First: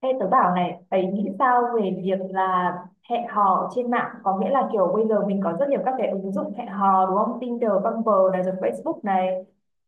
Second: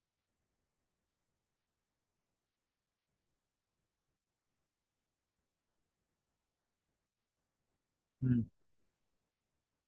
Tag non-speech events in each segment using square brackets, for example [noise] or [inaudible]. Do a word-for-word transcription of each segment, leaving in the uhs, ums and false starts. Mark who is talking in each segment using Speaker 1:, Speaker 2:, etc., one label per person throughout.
Speaker 1: Ê, tớ bảo này, ấy nghĩ sao về việc là hẹn hò trên mạng? Có nghĩa là kiểu bây giờ mình có rất nhiều các cái ứng dụng hẹn hò đúng không? Tinder, Bumble này
Speaker 2: Ừ.
Speaker 1: rồi Facebook này.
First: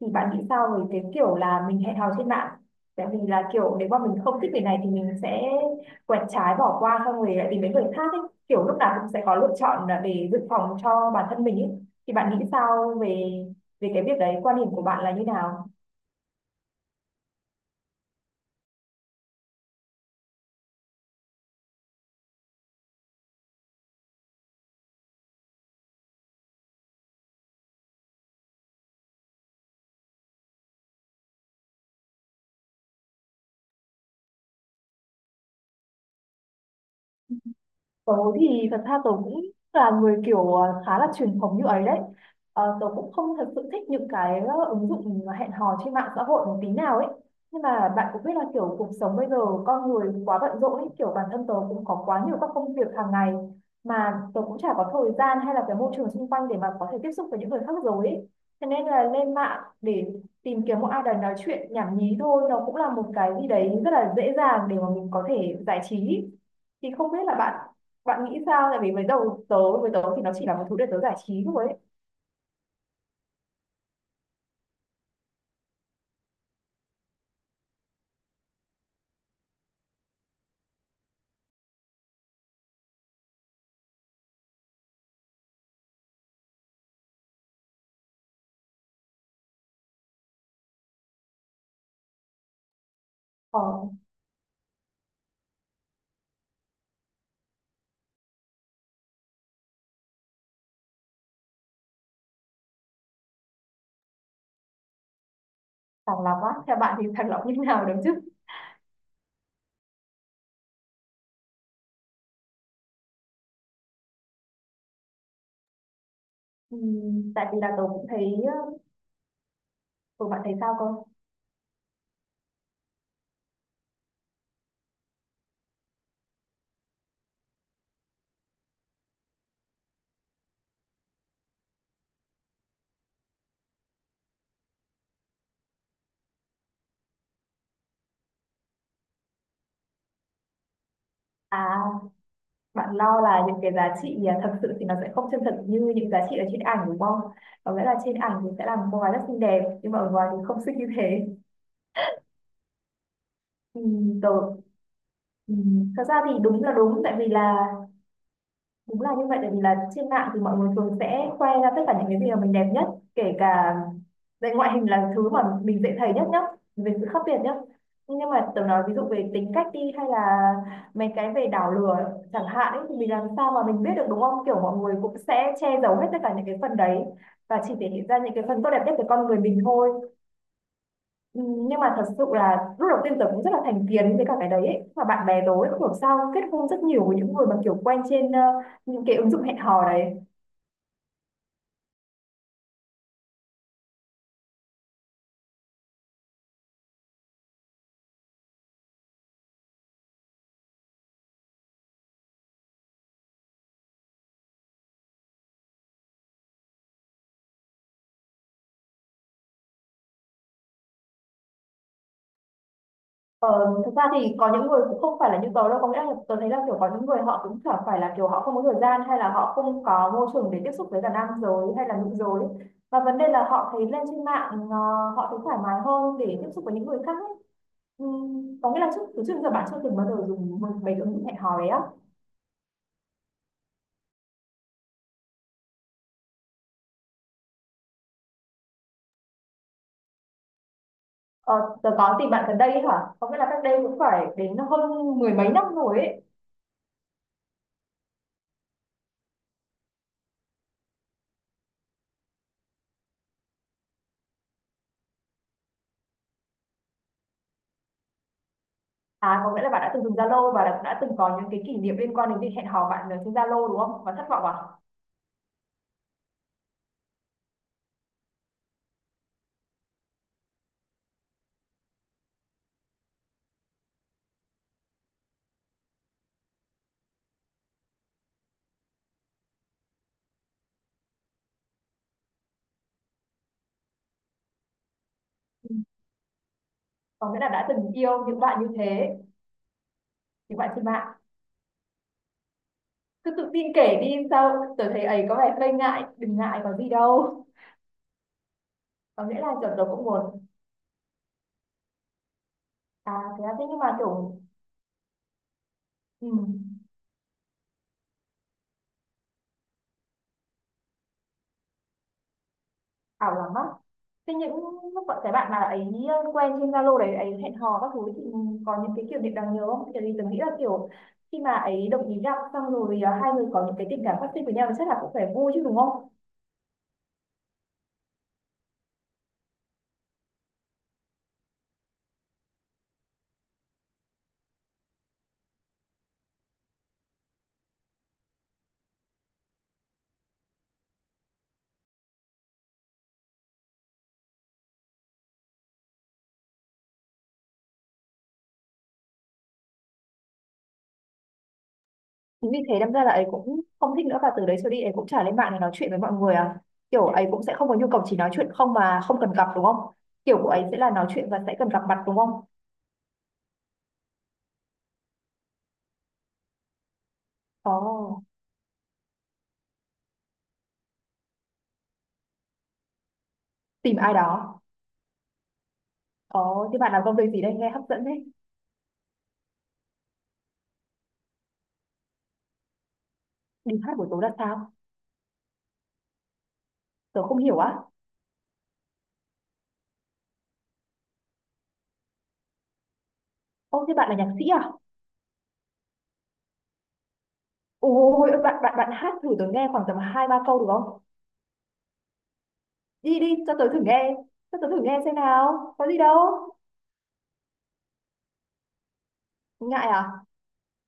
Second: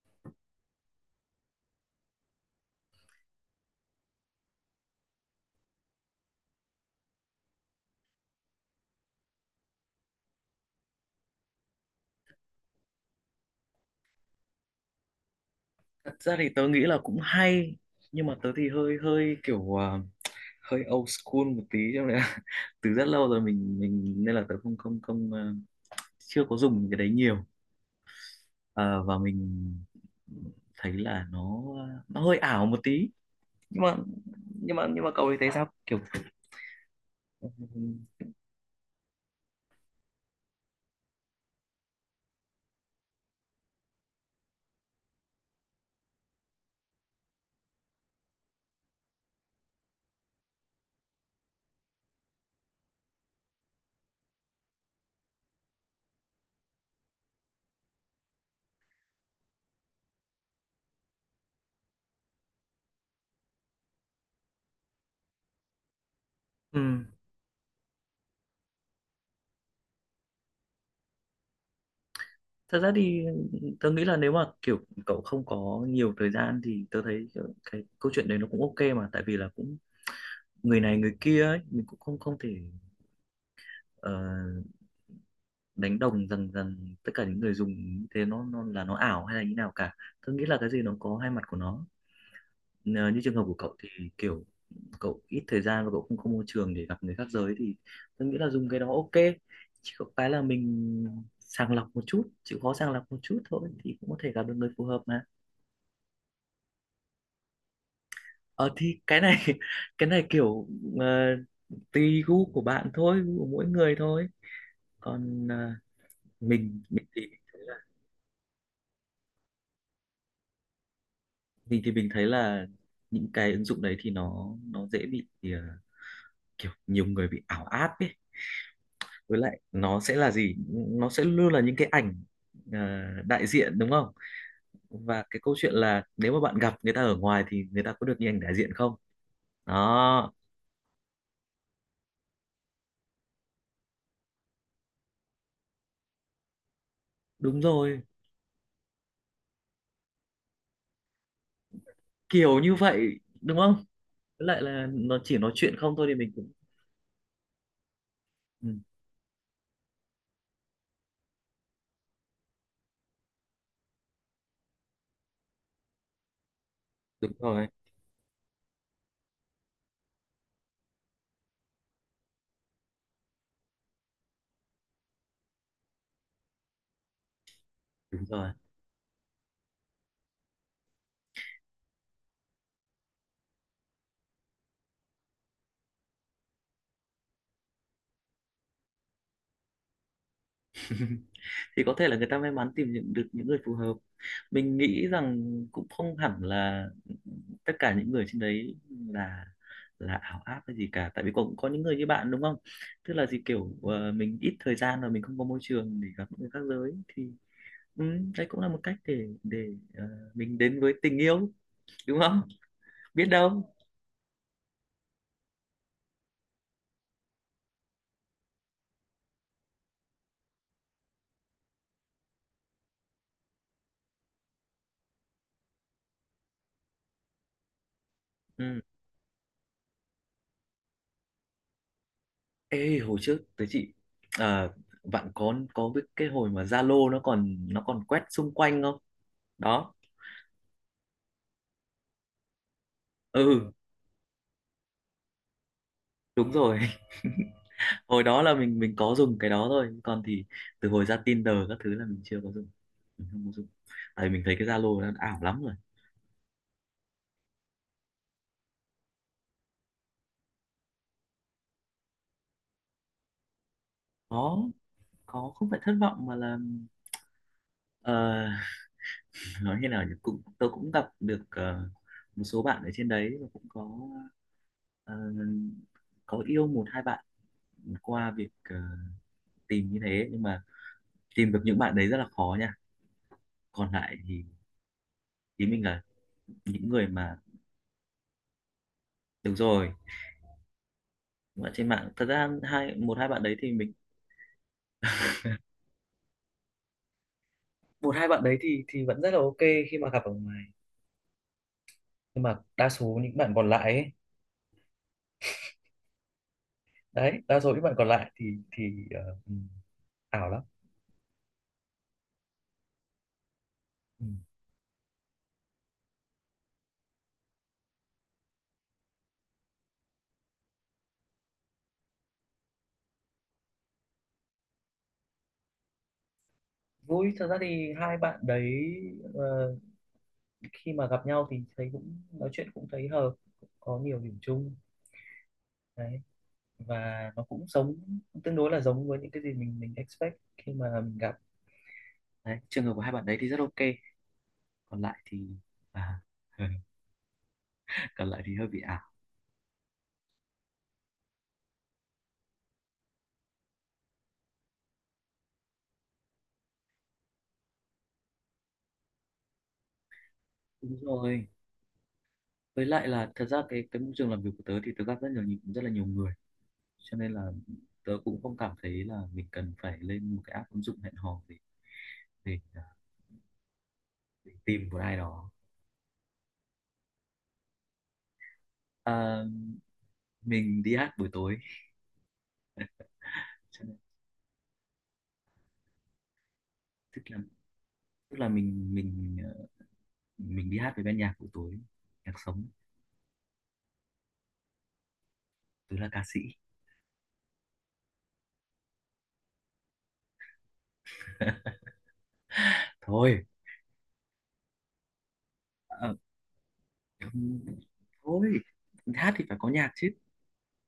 Speaker 1: Thì bạn nghĩ sao về cái kiểu là mình hẹn hò trên mạng? Tại vì là kiểu nếu mà mình không thích người này thì mình sẽ quẹt trái bỏ qua xong rồi lại tìm đến người khác ấy. Kiểu lúc nào cũng sẽ có lựa chọn là để dự phòng cho bản thân mình ấy. Thì bạn nghĩ sao về về cái việc đấy, quan điểm của bạn là như nào?
Speaker 2: Thật ra thì tớ nghĩ là cũng hay nhưng mà tớ thì hơi hơi kiểu à, hơi old school một tí cho nên là [laughs] từ rất lâu rồi mình mình nên là tớ không không không à, chưa có dùng cái đấy nhiều. Ờ, và mình thấy là nó à, nó hơi ảo một tí nhưng mà nhưng mà nhưng mà cậu thì thấy sao kiểu.
Speaker 1: Tớ thì thật ra tớ cũng là người kiểu ờ, khá là truyền thống như ấy đấy. Ờ, tớ cũng không thật sự thích những cái ờ, ứng dụng hẹn hò trên mạng xã hội một tí nào ấy. Nhưng mà bạn cũng biết là kiểu cuộc sống bây giờ con người quá bận rộn ấy, kiểu bản thân tớ cũng có quá nhiều các công việc hàng ngày mà tớ cũng chả có thời gian hay là cái môi trường xung quanh để mà có thể tiếp xúc với những người khác rồi ấy. Thế nên là lên mạng để tìm kiếm một ai đó nói chuyện nhảm nhí thôi nó cũng là một cái gì đấy rất là dễ dàng để mà mình có thể giải trí.
Speaker 2: Ừ.
Speaker 1: Thì không biết là bạn bạn nghĩ sao, tại vì với đầu tớ với tớ thì nó chỉ là một thứ để tớ giải trí thôi ấy.
Speaker 2: Thật ra thì tớ nghĩ là nếu mà kiểu cậu không có nhiều thời gian thì tớ thấy kiểu cái câu chuyện đấy nó cũng ok mà, tại vì là cũng người này người kia ấy, mình cũng không không thể ờ, đánh đồng rằng rằng tất cả những người dùng như thế nó nó là nó ảo hay là như nào cả. Tớ nghĩ là cái gì nó có hai mặt của nó. Ờ, như trường hợp của
Speaker 1: ờ,
Speaker 2: cậu thì kiểu cậu ít thời gian và cậu không có môi trường để gặp người khác giới thì tớ nghĩ là dùng cái đó ok, chỉ có cái là mình sàng lọc một chút, chịu khó sàng lọc một chút thôi thì cũng có thể gặp được người phù hợp mà.
Speaker 1: Sàng lọc á, theo bạn thì sàng lọc như thế nào, đúng chứ?
Speaker 2: ờ thì cái này [laughs] cái này kiểu ờ, tùy gu của bạn thôi, gu của mỗi người thôi. Còn ờ, mình mình thì
Speaker 1: Ừm,
Speaker 2: mình
Speaker 1: tại vì
Speaker 2: thấy
Speaker 1: là
Speaker 2: là
Speaker 1: tớ cũng thấy ừ, bạn thấy sao không?
Speaker 2: mình thì mình thấy là những cái ứng dụng đấy thì nó nó dễ bị ờ, kiểu nhiều người bị ảo áp ấy, với lại nó sẽ là gì, nó sẽ luôn là những cái ảnh ờ, đại diện đúng không, và cái câu chuyện là nếu mà bạn gặp người ta ở ngoài thì người ta có được như ảnh đại diện không. Đó.
Speaker 1: À, bạn lo là những cái giá trị à, thật sự thì nó sẽ không chân thật như những giá trị ở trên ảnh đúng không?
Speaker 2: Đúng
Speaker 1: Có nghĩa là
Speaker 2: rồi,
Speaker 1: trên ảnh thì sẽ là một cô gái rất xinh đẹp nhưng mà ở ngoài thì không xinh như thế.
Speaker 2: kiểu như vậy đúng không.
Speaker 1: Ừm, tớ
Speaker 2: Với lại là nó chỉ nói chuyện
Speaker 1: ừm,
Speaker 2: không
Speaker 1: thật
Speaker 2: thôi
Speaker 1: ra
Speaker 2: thì
Speaker 1: thì
Speaker 2: mình cũng.
Speaker 1: đúng là đúng tại vì là
Speaker 2: Ừ,
Speaker 1: đúng là như vậy. Tại vì là trên mạng thì mọi người thường sẽ khoe ra tất cả những cái gì mà mình đẹp nhất, kể cả về ngoại hình là thứ mà mình dễ thấy nhất nhá, về sự khác
Speaker 2: đúng
Speaker 1: biệt nhá.
Speaker 2: rồi,
Speaker 1: Nhưng mà tớ nói ví dụ về tính cách đi, hay là mấy cái về đảo lừa chẳng hạn ấy, thì mình làm sao mà mình biết được đúng không? Kiểu mọi người cũng sẽ che giấu hết tất cả những cái phần đấy và chỉ thể hiện ra
Speaker 2: đúng
Speaker 1: những cái
Speaker 2: rồi.
Speaker 1: phần tốt đẹp nhất của con người mình thôi. Ừ, nhưng mà thật sự là lúc đầu tiên tớ cũng rất là thành kiến với cả cái đấy ấy. Và bạn bè tớ ấy, không hiểu sao kết hôn rất nhiều với những người mà kiểu quen trên ờ, những cái ứng dụng hẹn hò đấy.
Speaker 2: [laughs] Thì có thể là người ta may mắn tìm những, được những người phù hợp. Mình nghĩ rằng cũng không hẳn là tất cả những người trên đấy là là ảo áp hay gì cả. Tại vì cũng có những người như bạn đúng không? Tức là gì, kiểu ờ, mình ít thời gian và mình không có môi trường để gặp những người khác giới thì, ừ, đấy cũng là một cách để để ờ, mình đến với tình yêu đúng không? Biết đâu.
Speaker 1: ờ, Thực ra thì có những người cũng không phải là như tớ đâu, có nghĩa là tớ thấy là kiểu có những người họ cũng chẳng phải là kiểu họ không có thời gian hay là họ không có môi trường để tiếp xúc với cả nam giới hay là nữ giới, và vấn đề là họ thấy lên trên mạng ờ, họ thấy thoải mái hơn để tiếp xúc với những người khác ấy. Ừ, có nghĩa
Speaker 2: Ừ.
Speaker 1: là trước, từ trước đến giờ bạn chưa từng bao giờ dùng một mấy cái ứng dụng hẹn hò đấy á?
Speaker 2: Ê, hồi trước tới chị à, bạn có có biết cái hồi mà Zalo nó còn nó còn quét xung quanh không? Đó.
Speaker 1: Ờ, tớ có tìm bạn gần đây hả? Có nghĩa là cách
Speaker 2: Ừ,
Speaker 1: đây cũng phải đến hơn mười mấy năm rồi ấy.
Speaker 2: đúng rồi. [laughs] Hồi đó là mình mình có dùng cái đó thôi, còn thì từ hồi ra Tinder các thứ là mình chưa có dùng. Mình không có dùng. Tại mình thấy cái Zalo nó ảo lắm rồi.
Speaker 1: À, có nghĩa là bạn đã từng dùng Zalo và đã, đã từng có những cái kỷ niệm liên quan đến việc hẹn hò bạn ở trên Zalo đúng không? Và thất vọng à?
Speaker 2: Có có không phải thất vọng mà là ờ, [laughs] nói như nào nhỉ? Cũng tôi cũng gặp được ờ, một số bạn ở trên đấy, và cũng có ờ, có yêu một hai bạn qua việc ờ, tìm như thế, nhưng mà tìm được những bạn đấy rất là khó nha, còn lại thì ý
Speaker 1: Ừ.
Speaker 2: mình là những người
Speaker 1: Có
Speaker 2: mà
Speaker 1: nghĩa là đã từng yêu những bạn như thế,
Speaker 2: được rồi,
Speaker 1: những bạn trên mạng.
Speaker 2: những bạn trên mạng thật ra hai một hai
Speaker 1: Cứ
Speaker 2: bạn
Speaker 1: tự
Speaker 2: đấy
Speaker 1: tin
Speaker 2: thì mình
Speaker 1: kể đi sao? Tớ thấy ấy có vẻ hơi ngại, đừng ngại có gì đâu.
Speaker 2: một hai bạn đấy thì thì vẫn
Speaker 1: Có
Speaker 2: rất là
Speaker 1: nghĩa là
Speaker 2: ok
Speaker 1: kiểu tớ
Speaker 2: khi
Speaker 1: cũng
Speaker 2: mà gặp ở
Speaker 1: buồn.
Speaker 2: ngoài, nhưng mà đa số
Speaker 1: À,
Speaker 2: những
Speaker 1: thế là
Speaker 2: bạn
Speaker 1: thế
Speaker 2: còn
Speaker 1: nhưng
Speaker 2: lại
Speaker 1: mà
Speaker 2: ấy,
Speaker 1: kiểu... Ừ.
Speaker 2: đấy đa số những bạn còn lại thì thì ờ, ừ, ảo lắm.
Speaker 1: Ảo lắm á?
Speaker 2: Ừ.
Speaker 1: Thế những lúc bọn cái bạn mà ấy quen trên Zalo đấy ấy hẹn hò các thứ thì có những cái kiểu niệm đáng nhớ không? Tại vì tưởng nghĩ là kiểu khi mà ấy đồng ý gặp xong rồi à, hai người có những cái tình cảm phát sinh với nhau thì chắc là cũng phải vui chứ đúng không?
Speaker 2: Vui thật ra thì hai bạn đấy ờ, khi mà gặp nhau thì thấy cũng nói chuyện, cũng thấy hợp, cũng có nhiều điểm chung. Đấy, và nó cũng giống tương đối là giống với những cái gì mình mình expect khi mà mình gặp. Đấy, trường hợp của hai bạn đấy thì rất ok, còn lại thì à, [laughs] còn lại thì hơi bị ảo.
Speaker 1: Chính vì thế đâm ra là ấy cũng không thích nữa, và từ đấy trở đi ấy cũng chả lên mạng để nói chuyện với mọi người à? Kiểu ấy cũng sẽ không có nhu cầu chỉ nói chuyện không mà không cần gặp đúng không? Kiểu của ấy sẽ là
Speaker 2: Đúng
Speaker 1: nói chuyện và
Speaker 2: rồi,
Speaker 1: sẽ cần gặp mặt đúng không?
Speaker 2: với lại là thật ra cái cái môi trường làm việc của tớ thì tớ gặp rất nhiều nhị- rất là nhiều người, cho nên là tớ
Speaker 1: Ồ,
Speaker 2: cũng không cảm thấy là mình cần phải lên một cái app ứng dụng hẹn hò để để, à,
Speaker 1: tìm ai
Speaker 2: để
Speaker 1: đó.
Speaker 2: tìm một ai đó.
Speaker 1: Ồ, thế bạn làm công việc gì đây, nghe hấp dẫn đấy.
Speaker 2: À, mình đi hát buổi tối,
Speaker 1: Đi
Speaker 2: cho
Speaker 1: hát
Speaker 2: nên,
Speaker 1: buổi tối là sao?
Speaker 2: tức
Speaker 1: Tớ
Speaker 2: là
Speaker 1: không hiểu á.
Speaker 2: tức là mình mình ờ, mình đi hát với ban nhạc buổi tối, nhạc sống.
Speaker 1: Ô thế bạn là nhạc sĩ à?
Speaker 2: Tớ là ca sĩ
Speaker 1: Ôi, bạn bạn bạn hát thử tớ nghe khoảng tầm hai ba câu được không? Đi đi
Speaker 2: thôi.
Speaker 1: cho tớ thử nghe, cho tớ thử nghe xem nào. Có gì
Speaker 2: ờ,
Speaker 1: đâu.
Speaker 2: Thôi, hát thì phải có
Speaker 1: Ngại
Speaker 2: nhạc chứ.
Speaker 1: à?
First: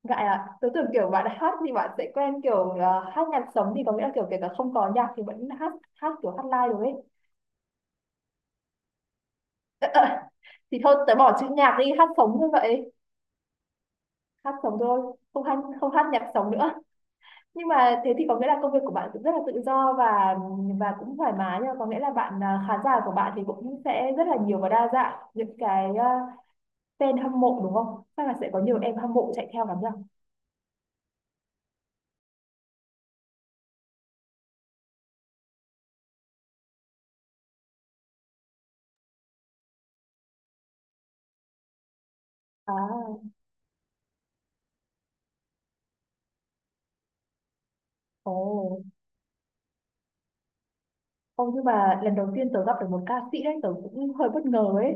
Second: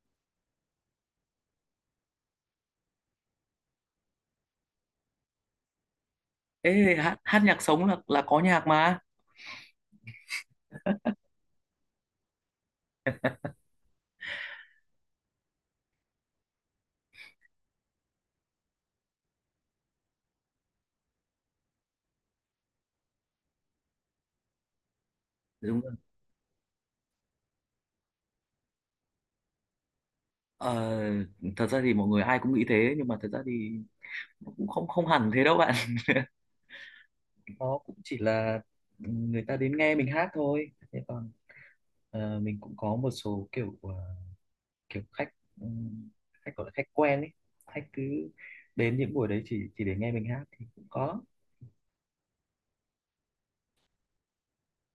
Speaker 1: Ngại à? Tớ tưởng kiểu bạn hát thì bạn sẽ quen kiểu ờ, hát nhạc sống thì có nghĩa là kiểu kể cả không có nhạc thì vẫn hát hát kiểu hát live được ấy.
Speaker 2: Ê hát, hát nhạc sống là là có nhạc mà.
Speaker 1: Thì thôi tớ bỏ chữ nhạc đi, hát sống như vậy. Hát sống thôi, không hát không hát nhạc sống nữa. Nhưng mà thế thì có nghĩa là công việc của bạn cũng rất là tự do và và cũng thoải mái nha, có nghĩa là bạn à, khán giả của bạn thì cũng sẽ rất là nhiều và đa dạng những
Speaker 2: Đúng rồi.
Speaker 1: cái à, fan hâm mộ đúng không? Chắc là sẽ có nhiều em hâm mộ chạy theo lắm nhỉ?
Speaker 2: ờ, Thật ra thì mọi người ai cũng nghĩ thế, nhưng mà thật ra thì nó cũng không không hẳn thế đâu bạn. [laughs] Nó cũng chỉ là người ta đến nghe mình hát thôi, thế còn ờ, mình cũng
Speaker 1: À,
Speaker 2: có một số kiểu ờ, kiểu khách, ừm, khách gọi là khách quen ấy, khách cứ
Speaker 1: ồ.
Speaker 2: đến những buổi đấy chỉ chỉ để nghe mình hát thì cũng có.
Speaker 1: Ô, nhưng mà lần đầu tiên tớ gặp được một ca sĩ đấy, tớ cũng hơi bất ngờ ấy.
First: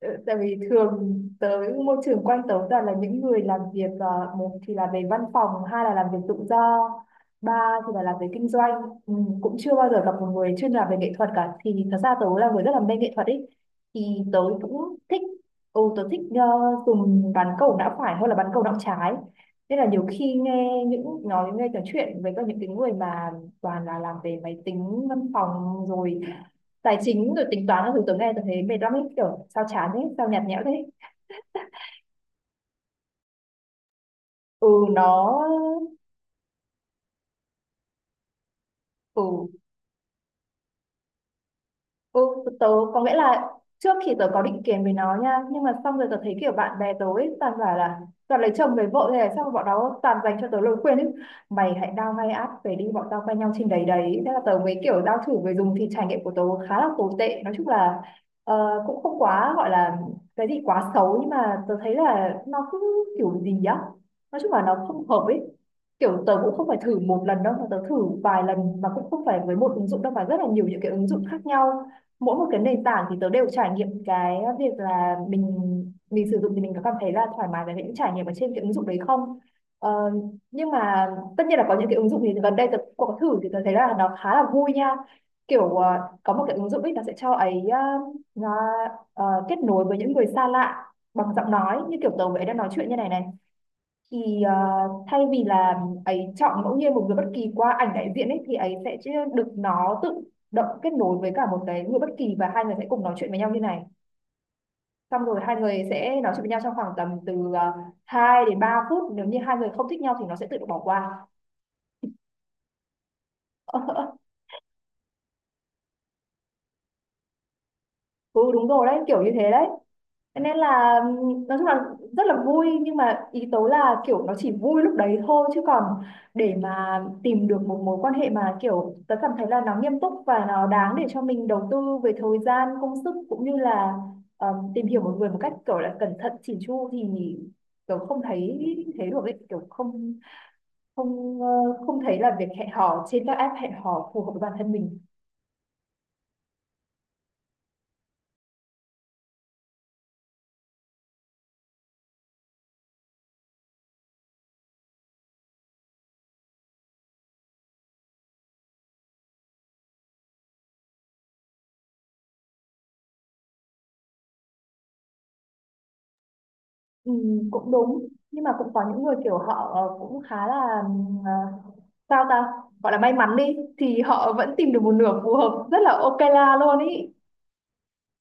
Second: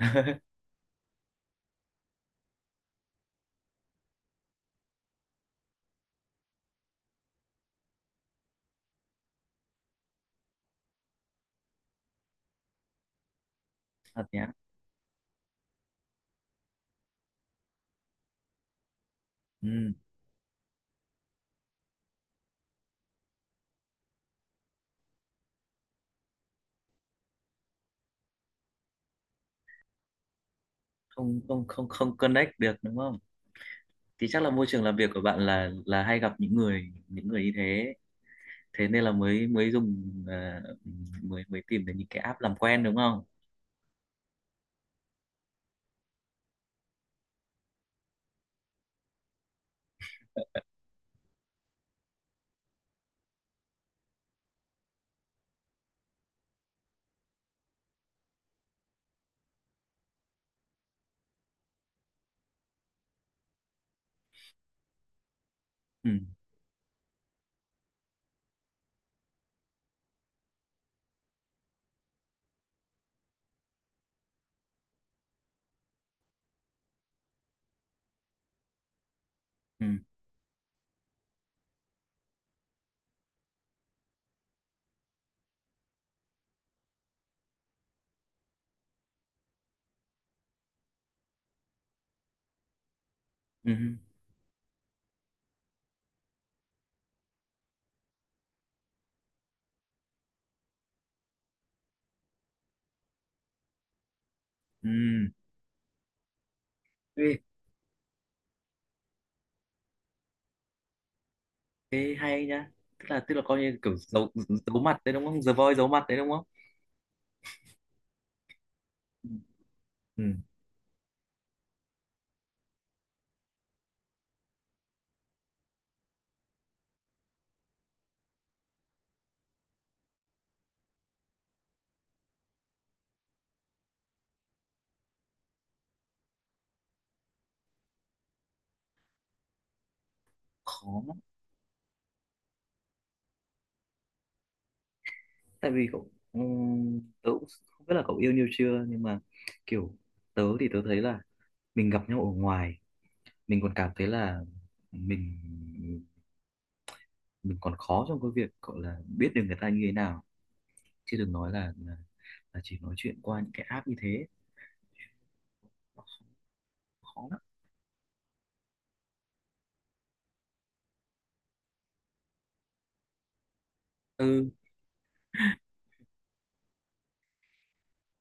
Speaker 1: Ờ, tại vì thường tớ, môi trường quanh tớ toàn là những người làm việc, ờ, một thì là về văn phòng, hai là làm việc tự do, ba thì là làm về kinh doanh. Ừ, cũng chưa bao giờ gặp một người chuyên làm về nghệ thuật cả. Thì thật ra tớ là người rất là mê nghệ thuật ấy. Thì
Speaker 2: Thật
Speaker 1: tớ
Speaker 2: nhá.
Speaker 1: cũng thích, ừ, tớ thích ờ, dùng bán cầu não phải hơn là bán cầu não trái. Nên là
Speaker 2: Ừ.
Speaker 1: nhiều khi nghe những nói nghe trò chuyện với các những cái người mà toàn là làm về máy tính văn phòng rồi tài chính rồi tính toán các thứ, tớ nghe tôi thấy mệt lắm ấy, kiểu sao chán thế, sao nhạt nhẽo thế.
Speaker 2: không không không không connect được đúng không, thì chắc là môi
Speaker 1: Ừ
Speaker 2: trường làm việc của bạn
Speaker 1: nó
Speaker 2: là là hay gặp những người những người như thế, thế nên là mới
Speaker 1: ừ.
Speaker 2: mới dùng à, mới mới tìm đến những
Speaker 1: Ừ,
Speaker 2: cái app làm
Speaker 1: tớ
Speaker 2: quen đúng
Speaker 1: có nghĩa
Speaker 2: không.
Speaker 1: là trước thì tớ có định kiến với nó nha, nhưng mà xong rồi tớ thấy kiểu bạn bè tớ ấy toàn bảo là toàn lấy chồng lấy vợ thế này, xong rồi bọn nó toàn dành cho tớ lời khuyên ấy, mày hãy đao ngay áp về đi, bọn tao quen nhau trên đấy đấy. Thế là tớ mới kiểu đao thử về dùng thì trải nghiệm của tớ khá là tồi tệ. Nói chung là ờ, cũng không quá gọi là cái gì quá xấu, nhưng mà tớ thấy là nó cứ kiểu gì á, nói chung là nó không hợp ấy.
Speaker 2: Ừ,
Speaker 1: Kiểu tớ cũng không phải thử một lần đâu mà tớ thử vài lần, mà cũng không phải với một ứng dụng đâu mà rất là nhiều những cái ứng dụng khác nhau. Mỗi một cái nền tảng thì tớ đều trải nghiệm cái việc là mình mình sử dụng thì mình có cảm thấy là thoải mái với những trải nghiệm ở trên cái ứng dụng đấy không.
Speaker 2: ừ.
Speaker 1: ờ, nhưng mà tất nhiên là có những cái ứng dụng thì gần đây tớ cũng có thử thì tớ thấy là nó khá là vui nha. Kiểu ờ, có một cái ứng dụng ấy nó sẽ cho ấy ờ, nó ờ, kết nối với những người xa lạ bằng giọng nói như kiểu tớ với ấy đang nói chuyện như này này.
Speaker 2: Ừ, ừ.
Speaker 1: Thì ờ, thay vì là ấy chọn ngẫu nhiên một người bất kỳ qua ảnh đại diện ấy thì ấy sẽ chứ được nó tự động kết nối với cả một cái người bất kỳ và hai người sẽ cùng nói chuyện với nhau như này.
Speaker 2: Ừ.
Speaker 1: Xong rồi hai người sẽ nói chuyện với nhau trong khoảng tầm
Speaker 2: Ê,
Speaker 1: từ uh, hai đến ba phút, nếu như hai người không thích nhau thì nó sẽ tự động bỏ qua.
Speaker 2: thế hay nhá, tức là tức là coi như kiểu
Speaker 1: [laughs]
Speaker 2: giấu giấu mặt đấy đúng không, The Voice giấu mặt đấy đúng không.
Speaker 1: Ừ đúng rồi đấy, kiểu
Speaker 2: Ừ,
Speaker 1: như thế đấy.
Speaker 2: ừ.
Speaker 1: Thế nên là nói chung là rất là vui, nhưng mà ý tố là kiểu nó chỉ vui lúc đấy thôi, chứ còn để mà tìm được một mối quan hệ mà kiểu tớ cảm thấy là nó nghiêm túc và nó đáng để cho mình đầu tư về thời gian công sức cũng như là ừm, tìm hiểu một người một cách kiểu là cẩn thận chỉn chu thì tớ không thấy thế được ấy, kiểu không,
Speaker 2: Khó lắm.
Speaker 1: không ờ, không thấy là việc hẹn hò trên các app hẹn hò phù hợp với bản thân mình.
Speaker 2: Tại vì cậu, ừ, tớ cũng không biết là cậu yêu nhau chưa nhưng mà kiểu tớ thì tớ thấy là mình gặp nhau ở ngoài mình còn cảm thấy là mình mình còn khó trong cái việc gọi là biết được người ta như thế nào, chứ đừng nói là là, là chỉ nói chuyện qua những cái app như thế. Nó khó,
Speaker 1: Ừ,
Speaker 2: khó lắm.
Speaker 1: cũng đúng nhưng mà cũng có những người kiểu họ ờ, cũng khá là ờ, sao ta, gọi là may mắn đi, thì họ
Speaker 2: Ừ,
Speaker 1: vẫn tìm được một nửa phù hợp rất là ok la luôn ý.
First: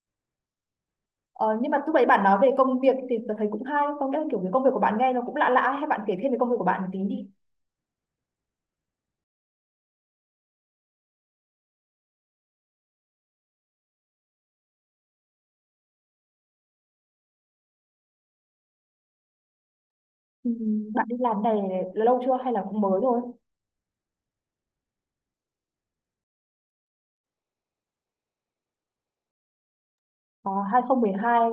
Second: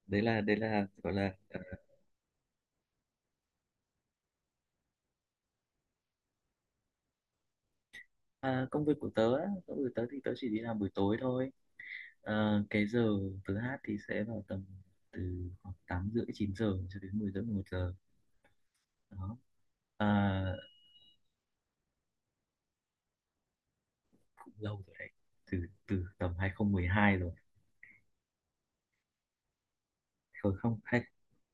Speaker 2: đấy là đấy là gọi là.
Speaker 1: Ờ, nhưng mà lúc đấy bạn nói về công việc thì tôi thấy cũng hay, không nghĩa kiểu cái công việc của bạn nghe nó cũng lạ lạ, hay bạn kể thêm về công việc của bạn một tí đi.
Speaker 2: Ờ, à, công việc của tớ á, công việc của tớ thì tớ chỉ đi làm buổi tối thôi. Ờ, cái giờ tớ hát thì sẽ vào tầm từ khoảng tám rưỡi chín giờ cho đến mười rưỡi mười một giờ. Đó. à,
Speaker 1: Ừ, bạn đi làm này là lâu chưa hay là cũng mới thôi?
Speaker 2: Cũng lâu rồi đấy, từ từ tầm hai không một hai rồi.
Speaker 1: ờ,
Speaker 2: Không, không.
Speaker 1: hai không một hai?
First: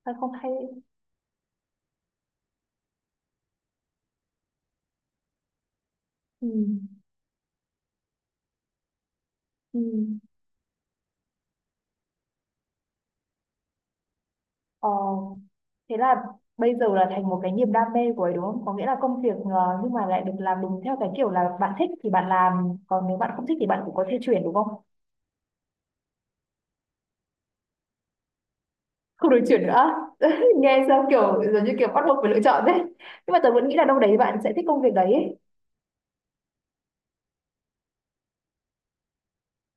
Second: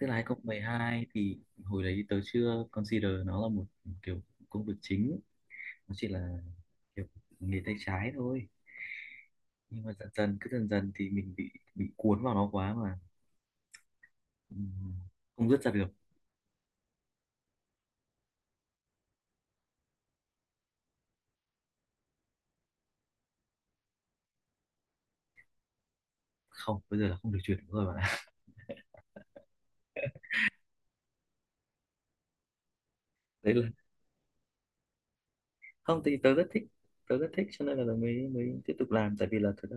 Speaker 2: Tức là
Speaker 1: hai không hai không.
Speaker 2: hai không một hai thì hồi đấy tớ chưa consider nó là một kiểu công việc chính, nó chỉ là
Speaker 1: Ừ,
Speaker 2: kiểu nghề tay trái thôi.
Speaker 1: ừ.
Speaker 2: Nhưng mà dần dần cứ dần dần thì mình bị bị cuốn vào nó quá mà,
Speaker 1: Ờ,
Speaker 2: ừm, không dứt ra được.
Speaker 1: thế là bây giờ là thành một cái niềm đam mê của ấy đúng không? Có nghĩa là công việc ờ, nhưng mà lại được làm đúng theo cái kiểu là bạn thích thì bạn làm, còn nếu bạn không thích thì bạn cũng có thể chuyển đúng không?
Speaker 2: Không, bây giờ là không được chuyển nữa rồi bạn ạ.
Speaker 1: Không được chuyển nữa. [laughs] Nghe sao kiểu giống như kiểu bắt buộc phải lựa chọn đấy. Nhưng mà
Speaker 2: [laughs]
Speaker 1: tớ
Speaker 2: Đấy là
Speaker 1: vẫn nghĩ là đâu đấy bạn sẽ thích công việc đấy ấy.
Speaker 2: không, thì tớ rất thích, tớ rất thích cho nên là mới mới tiếp tục làm, tại vì là thật ra,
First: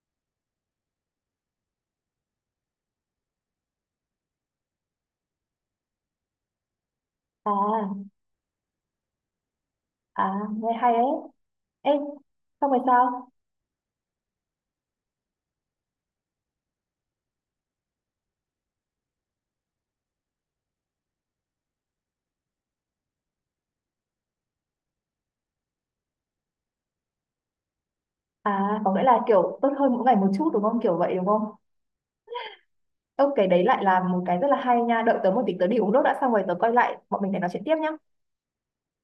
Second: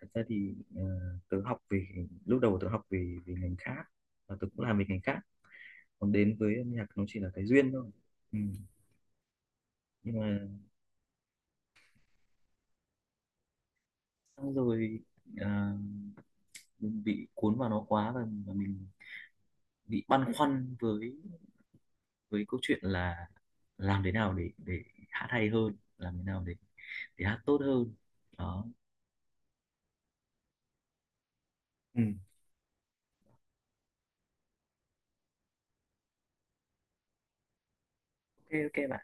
Speaker 2: thật ra thì ờ, tớ học về lúc đầu tớ học về về ngành khác và tớ cũng làm về ngành khác, còn đến với âm nhạc nó chỉ là cái duyên thôi.
Speaker 1: À,
Speaker 2: Ừ. Nhưng
Speaker 1: à,
Speaker 2: mà
Speaker 1: nghe hay ấy. Ê, xong rồi sao?
Speaker 2: xong rồi à, mình bị cuốn vào nó quá, và, và mình bị băn khoăn với với câu chuyện là làm thế nào để để hát hay hơn, làm thế nào để để hát tốt hơn. Đó.
Speaker 1: À, có nghĩa là kiểu tốt hơn mỗi ngày một chút đúng không? Kiểu vậy đúng không?
Speaker 2: Ừ.
Speaker 1: Ok, đấy lại là một cái rất là hay nha. Đợi tớ một tí tớ đi uống nước đã xong rồi tớ quay lại bọn mình để nói chuyện tiếp nhá.
Speaker 2: Ok ok bạn.